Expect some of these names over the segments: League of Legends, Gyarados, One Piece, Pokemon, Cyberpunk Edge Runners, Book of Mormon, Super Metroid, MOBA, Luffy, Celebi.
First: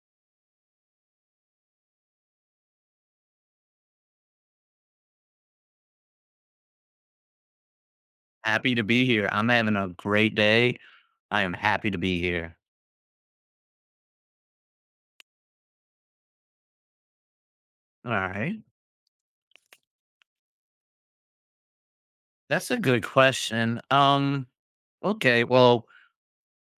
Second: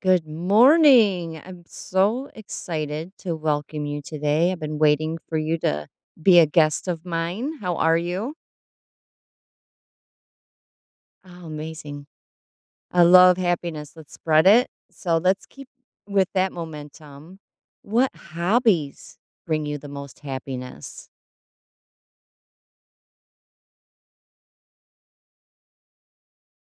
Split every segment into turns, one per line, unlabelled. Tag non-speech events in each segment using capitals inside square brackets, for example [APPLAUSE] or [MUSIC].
Good morning. I'm so excited to welcome you today. I've been waiting for you to be a guest of mine. How are you?
Happy to be here. I'm having a great day. I
Oh,
am happy to
amazing.
be here.
I love happiness. Let's spread it. So let's keep with that momentum.
All
What
right.
hobbies bring you the most happiness?
That's a good question. Okay, well,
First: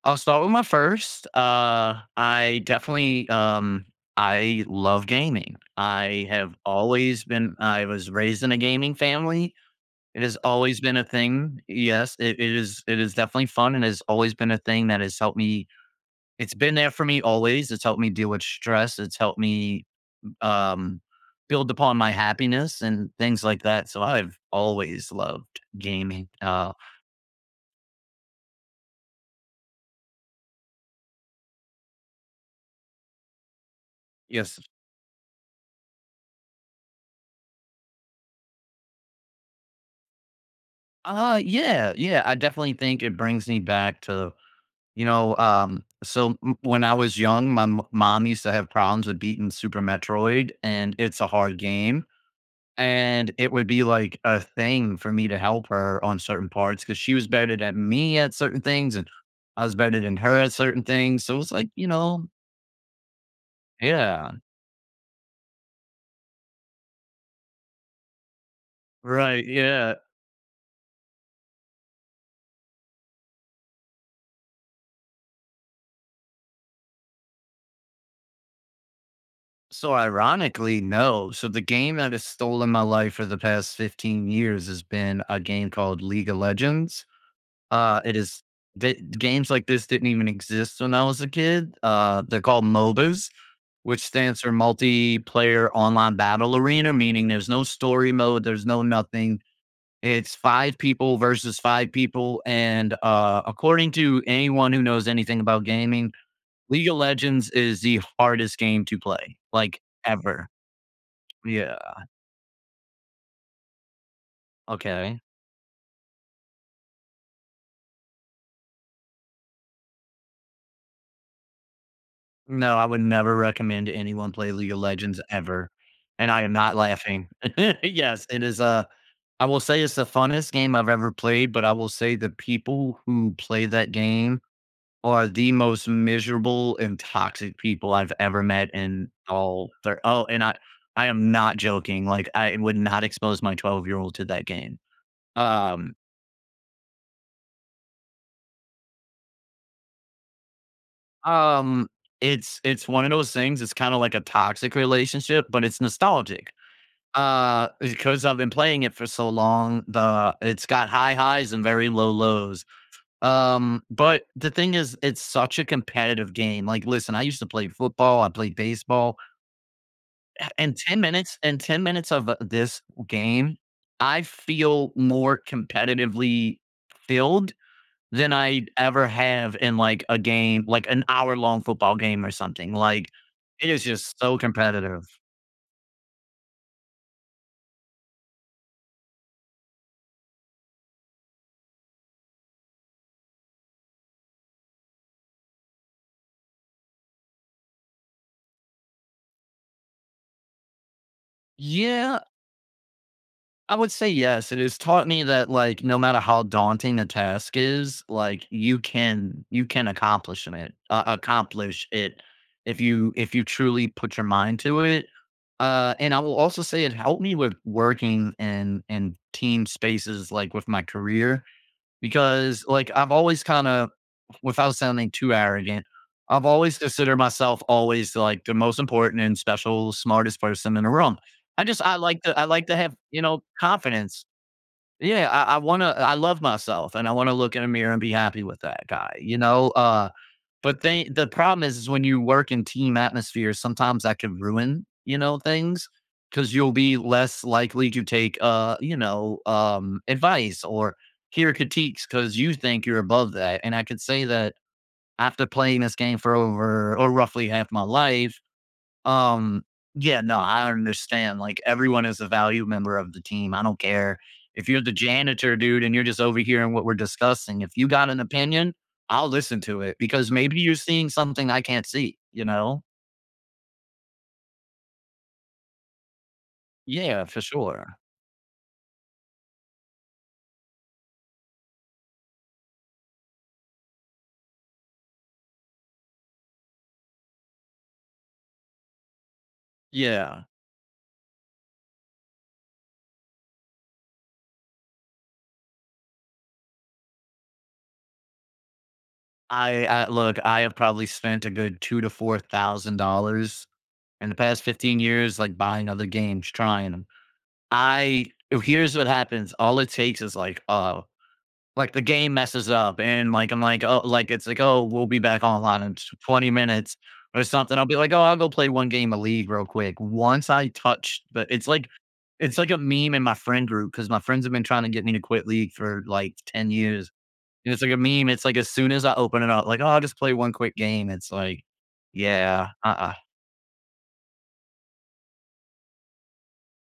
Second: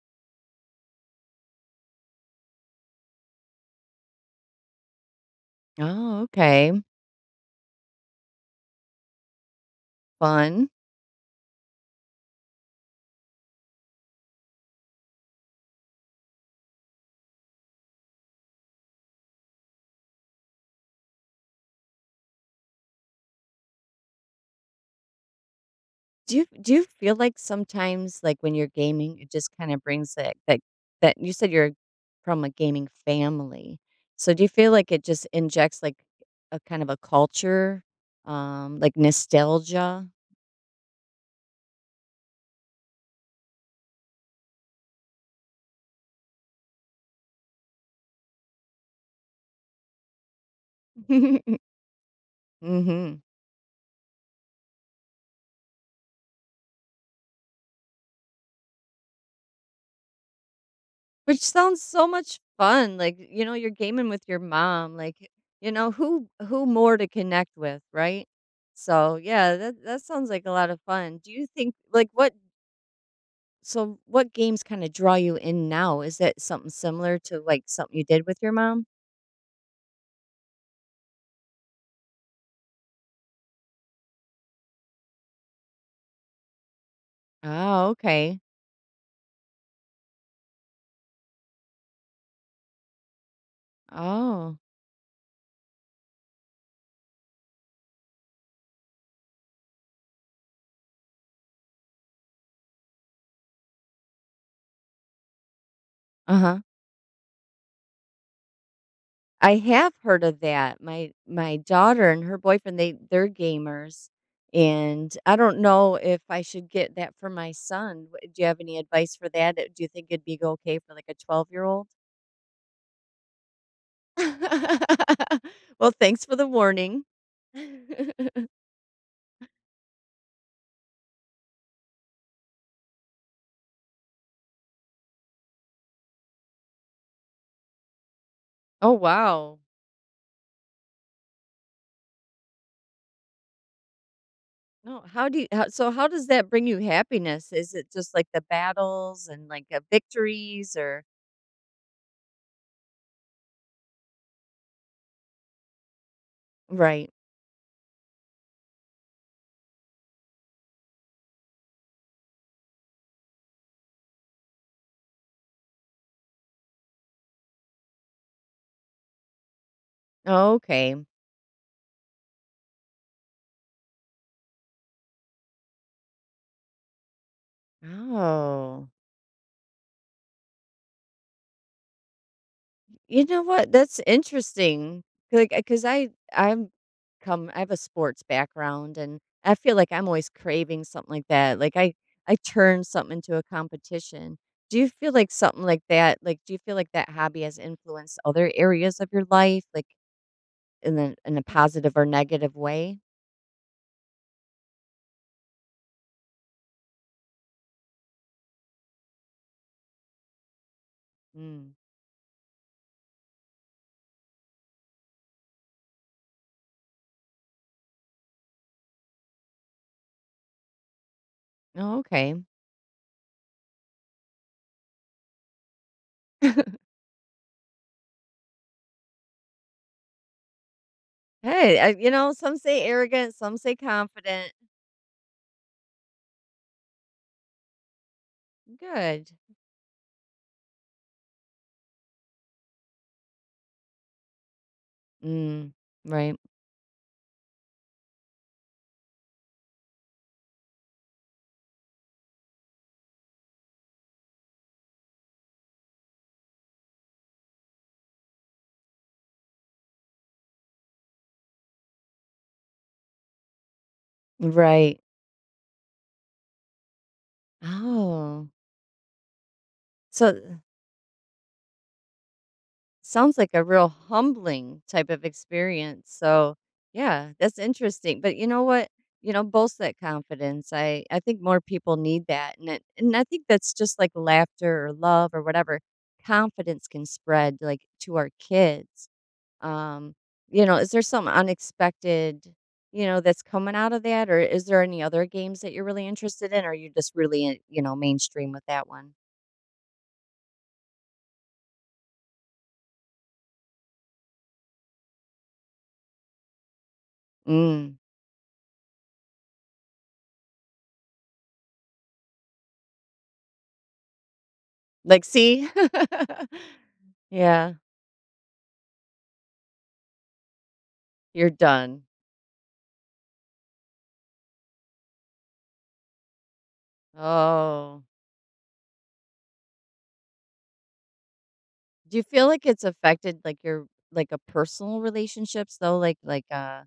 I'll start with my first. I definitely I love gaming.
Oh,
I have
okay.
always been I was raised in a gaming family. It has
Fun.
always been a thing. Yes, it, it is definitely fun and has always been a thing that has helped me. It's been there for me always. It's helped me deal with stress. It's helped me um, build upon my happiness and things like that. So I've always loved gaming.
Do you do you feel like sometimes, like, when you're gaming, it just kinda brings that you said you're from a gaming family. So, do you
Yes.
feel like it just injects, like, a kind of a culture, like nostalgia?
Yeah. I definitely think it brings me back to, when I was young, my mom used to have problems with beating Super Metroid, and it's a hard
[LAUGHS]
game.
Mhm.
And it would be like a thing for me to help her on certain parts because she was better than me at certain things, and I was better than her at certain things. So it
Which
was like,
sounds
you
so
know,
much fun, like, you're gaming with
yeah,
your mom, like, you know, who more to connect with, right? So,
right,
yeah, that
yeah.
that sounds like a lot of fun. Do you think like, what So what games kinda draw you in now? Is it something similar to, like, something you did with your mom?
So ironically, no. So the game that has stolen my life for the past 15 years has been a game called League of Legends.
Oh,
It
okay.
is games like this didn't even exist when I was a kid. They're called MOBAs, which stands for
Oh.
multiplayer online battle arena, meaning there's no story mode, there's no nothing. It's five people versus five people. And according to anyone who knows anything about gaming,
Uh-huh.
League of Legends is the hardest game to play,
I
like
have heard of
ever.
that. My
Yeah,
daughter and her boyfriend, they're gamers, and
okay.
I don't know if I should get that for my son. Wha do you have any advice for that? Do you think it'd be go okay for, like, a 12-year-old?
No, I would never recommend anyone play League of Legends
[LAUGHS]
ever,
Well, thanks
and
for
I
the
am not
warning.
laughing. [LAUGHS] Yes, it
[LAUGHS]
is, a. I will say it's the funnest game I've ever played, but I will say the people who play that game are the most miserable and toxic people I've ever met
Oh,
in
wow.
all their oh, and I am not joking, like, I would not expose my 12-year-old to that game.
No, how do you how, so
Um
how does that bring you happiness? Is it just like the battles and like victories or
um, it's one of those things, it's kinda like a toxic relationship, but it's nostalgic.
Right.
Because I've been playing it for so long, the it's got high highs and very low lows. But the thing is, it's such a competitive game. Like, listen, I used to play football, I played baseball, and
Okay.
10 minutes of this game, I feel more competitively filled than I
Oh.
ever have in like a game, like an hour long football game or something. Like,
You know
it
what?
is
That's
just so
interesting.
competitive.
Like cuz I'm come I have a sports background and I feel like I'm always craving something like that. Like I turn something into a competition. Do you feel like something like that? Like do you feel like that hobby has influenced other areas of your life like in a positive or
Yeah,
negative way?
I would say yes. It has taught me that like no matter how daunting a task is, like you can accomplish it.
Mm.
Accomplish it if you truly put your mind to it. And I will also say it helped me with working in team spaces like with my career
Oh, okay.
because like I've always kind of without sounding too arrogant, I've always
[LAUGHS]
considered myself always like the most important and special, smartest person in the room.
Hey,
I
you
like
know,
to
some say
have you
arrogant,
know
some say
confidence.
confident.
Yeah, I wanna I love myself and I wanna look in a mirror and be happy with that guy.
Good.
You know, but they, the problem is when you work in team atmospheres, sometimes that can ruin you know
Mm,
things
right.
because you'll be less likely to take you know advice or hear critiques because you think you're above that. And I could say that after playing this game for over or roughly half my life, um, yeah, no, I understand. Like everyone is a value member of the team. I don't care if you're the
Right.
janitor, dude, and you're just overhearing what we're discussing. If you got an
Oh,
opinion, I'll listen to it because
so
maybe you're seeing something I can't see. You know?
sounds like a real humbling type of experience. So,
Yeah,
yeah,
for
that's
sure.
interesting. But you know what? You know, boast that confidence. I think more people need that, and it, and I think that's just like laughter or love or whatever. Confidence can spread like to our kids. Um,
Yeah.
you know, is there some unexpected, you know, that's coming out of that, or is there any other games that you're really interested in, or are you just really, you know, mainstream with that one?
I look, I have probably spent a good two to four thousand dollars in the past 15 years, like buying other games, trying 'em.
Mm.
I here's what happens. All it takes is like the game messes up, and like I'm like, oh, like it's like, oh, we'll be
Like,
back
see,
online in 20 minutes
[LAUGHS]
or
yeah,
something. I'll be like, oh, I'll go play one game of league real quick. Once I touch, but
you're done.
it's like a meme in my friend group because my friends have been trying to get me to quit league for like 10 years, and it's like a
Oh,
meme. It's like as soon as I open it up, like, oh, I'll just play one quick game. It's like,
do you feel like
yeah,
it's
uh, uh
affected like your like a personal relationships though, like,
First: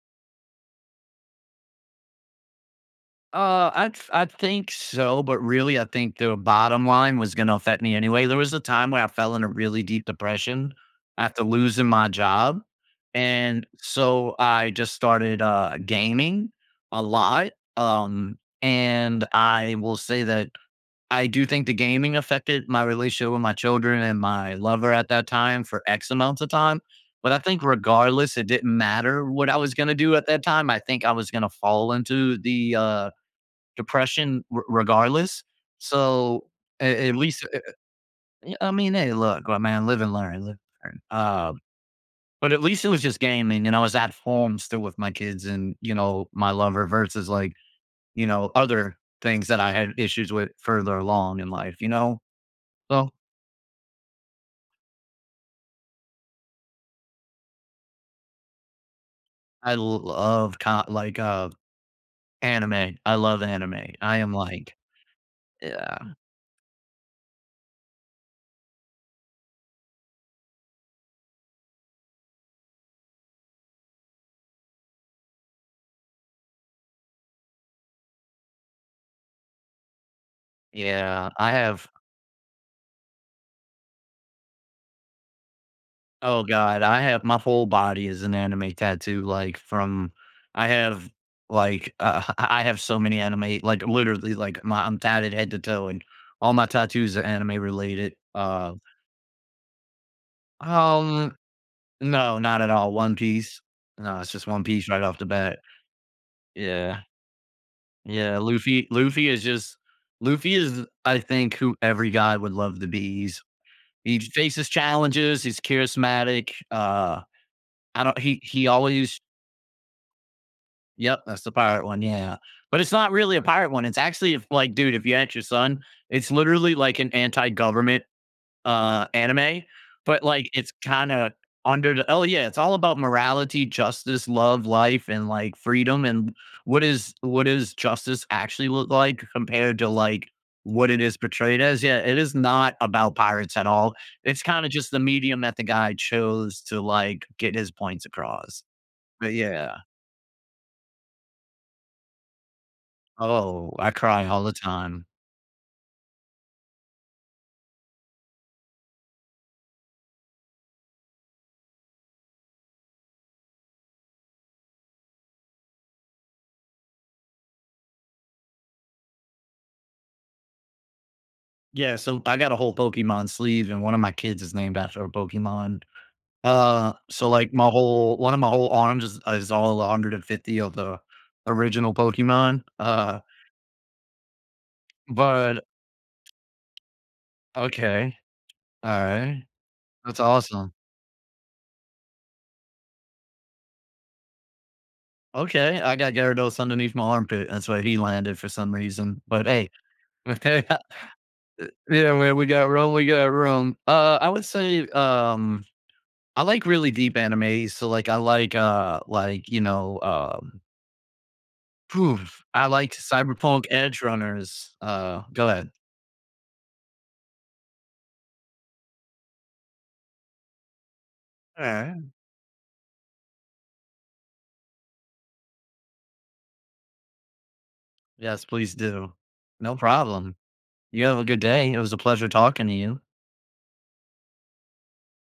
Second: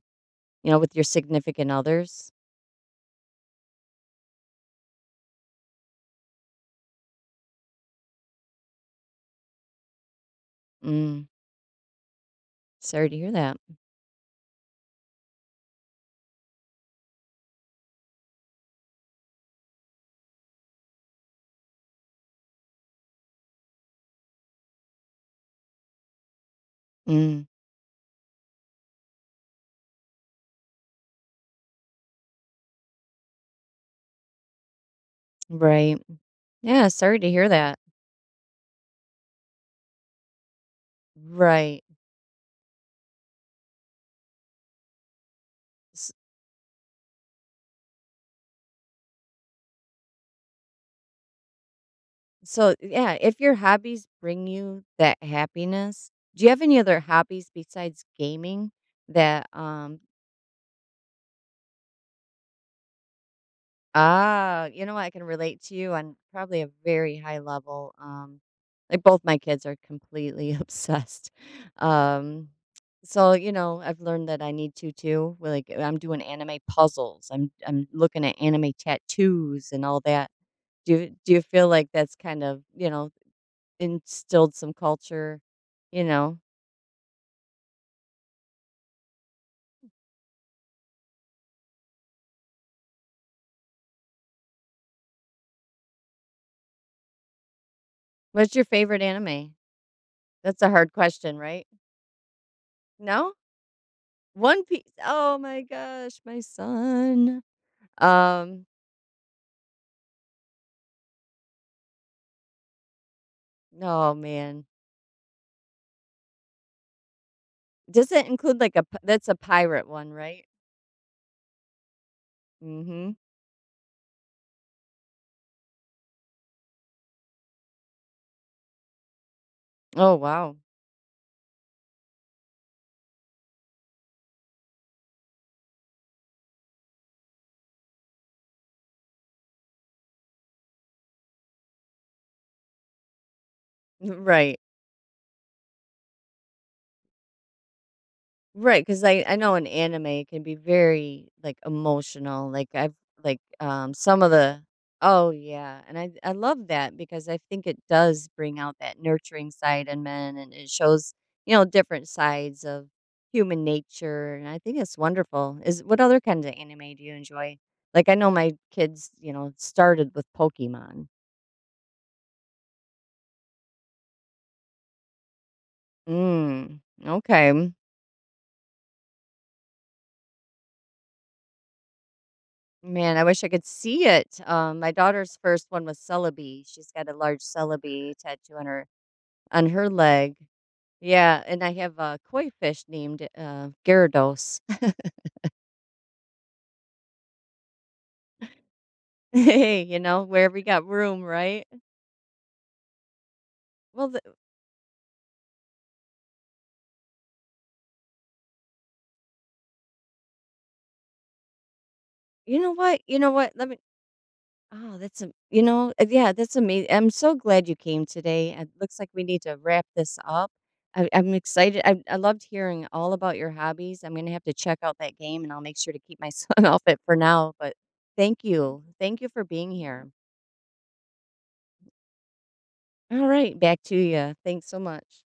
you know, with your significant others?
I I think so, but really, I think the bottom line was going to affect me anyway. There was a time where I fell in a really deep depression
Mm.
after losing my job,
Sorry to hear that.
and so I just started gaming a lot. Um, and I will say that I do think the gaming affected my relationship with my children and my lover at that time for X amounts of time. But I
Mm.
think regardless, it didn't matter what I was going to do at that time. I think I was going to fall into the depression r regardless.
Right.
So,
Yeah.
a at
Sorry to
least,
hear that.
yeah, I mean, hey, look, well, man, live and learn, live and learn.
Right.
But at least it was just gaming, and I was at home still with my kids and, you know, my lover versus, like, you know, other things that I had issues with further along in life, you know?
So,
So,
yeah, if your hobbies bring you that happiness, do you have any other hobbies besides gaming that
I love co like, anime. I love anime. I am
ah,
like
you know what, I can relate to you
yeah,
on probably a very high level. Like both my kids are completely [LAUGHS] obsessed. Um so, you know, I've learned that I need to too. Where, like I'm doing anime puzzles. I'm looking at anime tattoos and all that. Do you
yeah.
do you
I
feel
have
like that's kind of, you know, instilled some culture, you know?
Oh god, I have my whole body is an anime tattoo, like, I have, [LAUGHS] I have so many anime, like, literally, like, my I'm tatted head to toe, and all my tattoos are anime related.
What's your favorite anime? That's a hard
Um,
question, right?
no, not at all, One
No?
Piece. No, it's just
One
One
Piece.
Piece right off the
Oh
bat.
my gosh, my
Yeah,
son.
yeah,
Um,
Luffy is just Luffy is, I think, who every guy would love to be.
oh
He
man.
faces challenges, he's charismatic, I
Does
don't
it include
he
like a
always
that's a pirate one, right?
yep, that's the pirate one, yeah. But it's not
Mhm.
really a pirate one, it's actually if like, dude, if you ask your son, it's literally like an anti-government, anime,
Oh
but, like,
wow.
it's kinda under the oh, yeah, it's all about morality, justice, love, life, and, like, freedom, and what is justice actually look like compared to, like, what it is portrayed as. Yeah, it is not about pirates at all. It's
[LAUGHS] Right.
kinda just the medium that the guy chose to, like, get his points across.
Right, because
But
I know in
yeah.
anime can be very, like, emotional, like, I've like,
Oh, I
some
cry
of
all the
the
time.
Oh, yeah, and I love that because I think it does bring out that nurturing side in men, and it shows, you know, different sides of human nature, and I think it's wonderful. Is what other kinds of anime do you enjoy? Like, I know my kids, you know, started with Pokemon.
Yeah, so I got a whole Pokemon sleeve, and one of my kids is named after a Pokemon.
Mm,
So like my
okay.
whole one of my whole arms is all 150 of the original Pokemon.
Man, I wish I could see it. My daughter's
But
first one was Celebi. She's got a large Celebi
okay,
tattoo
all right,
on her
that's
leg.
awesome.
Yeah, and I have a koi fish named Gyarados. [LAUGHS]
Okay, I got Gyarados underneath my armpit. That's where he landed for some reason. But hey,
Hey, you know,
[LAUGHS]
wherever you
yeah,
got room, right?
man, we got room. We got room.
Well, the,
I would say, I like really deep anime. So like I like you know phew,
you
I
know
like
what? You know what?
cyberpunk
Let me.
edge runners.
Oh, that's a
Go
you
ahead.
know, yeah, that's amazing. I'm so glad you came today. It looks like we need to wrap this up. I'm
All
excited.
right.
I loved hearing all about your hobbies. I'm going to have to check out that game and I'll make sure to keep my [LAUGHS] son off it for now. But thank
Yes, please
you.
do.
Thank you for being
No
here.
problem. You have a good day. It was a pleasure talking to you.
All right. Back to you. Thanks so much.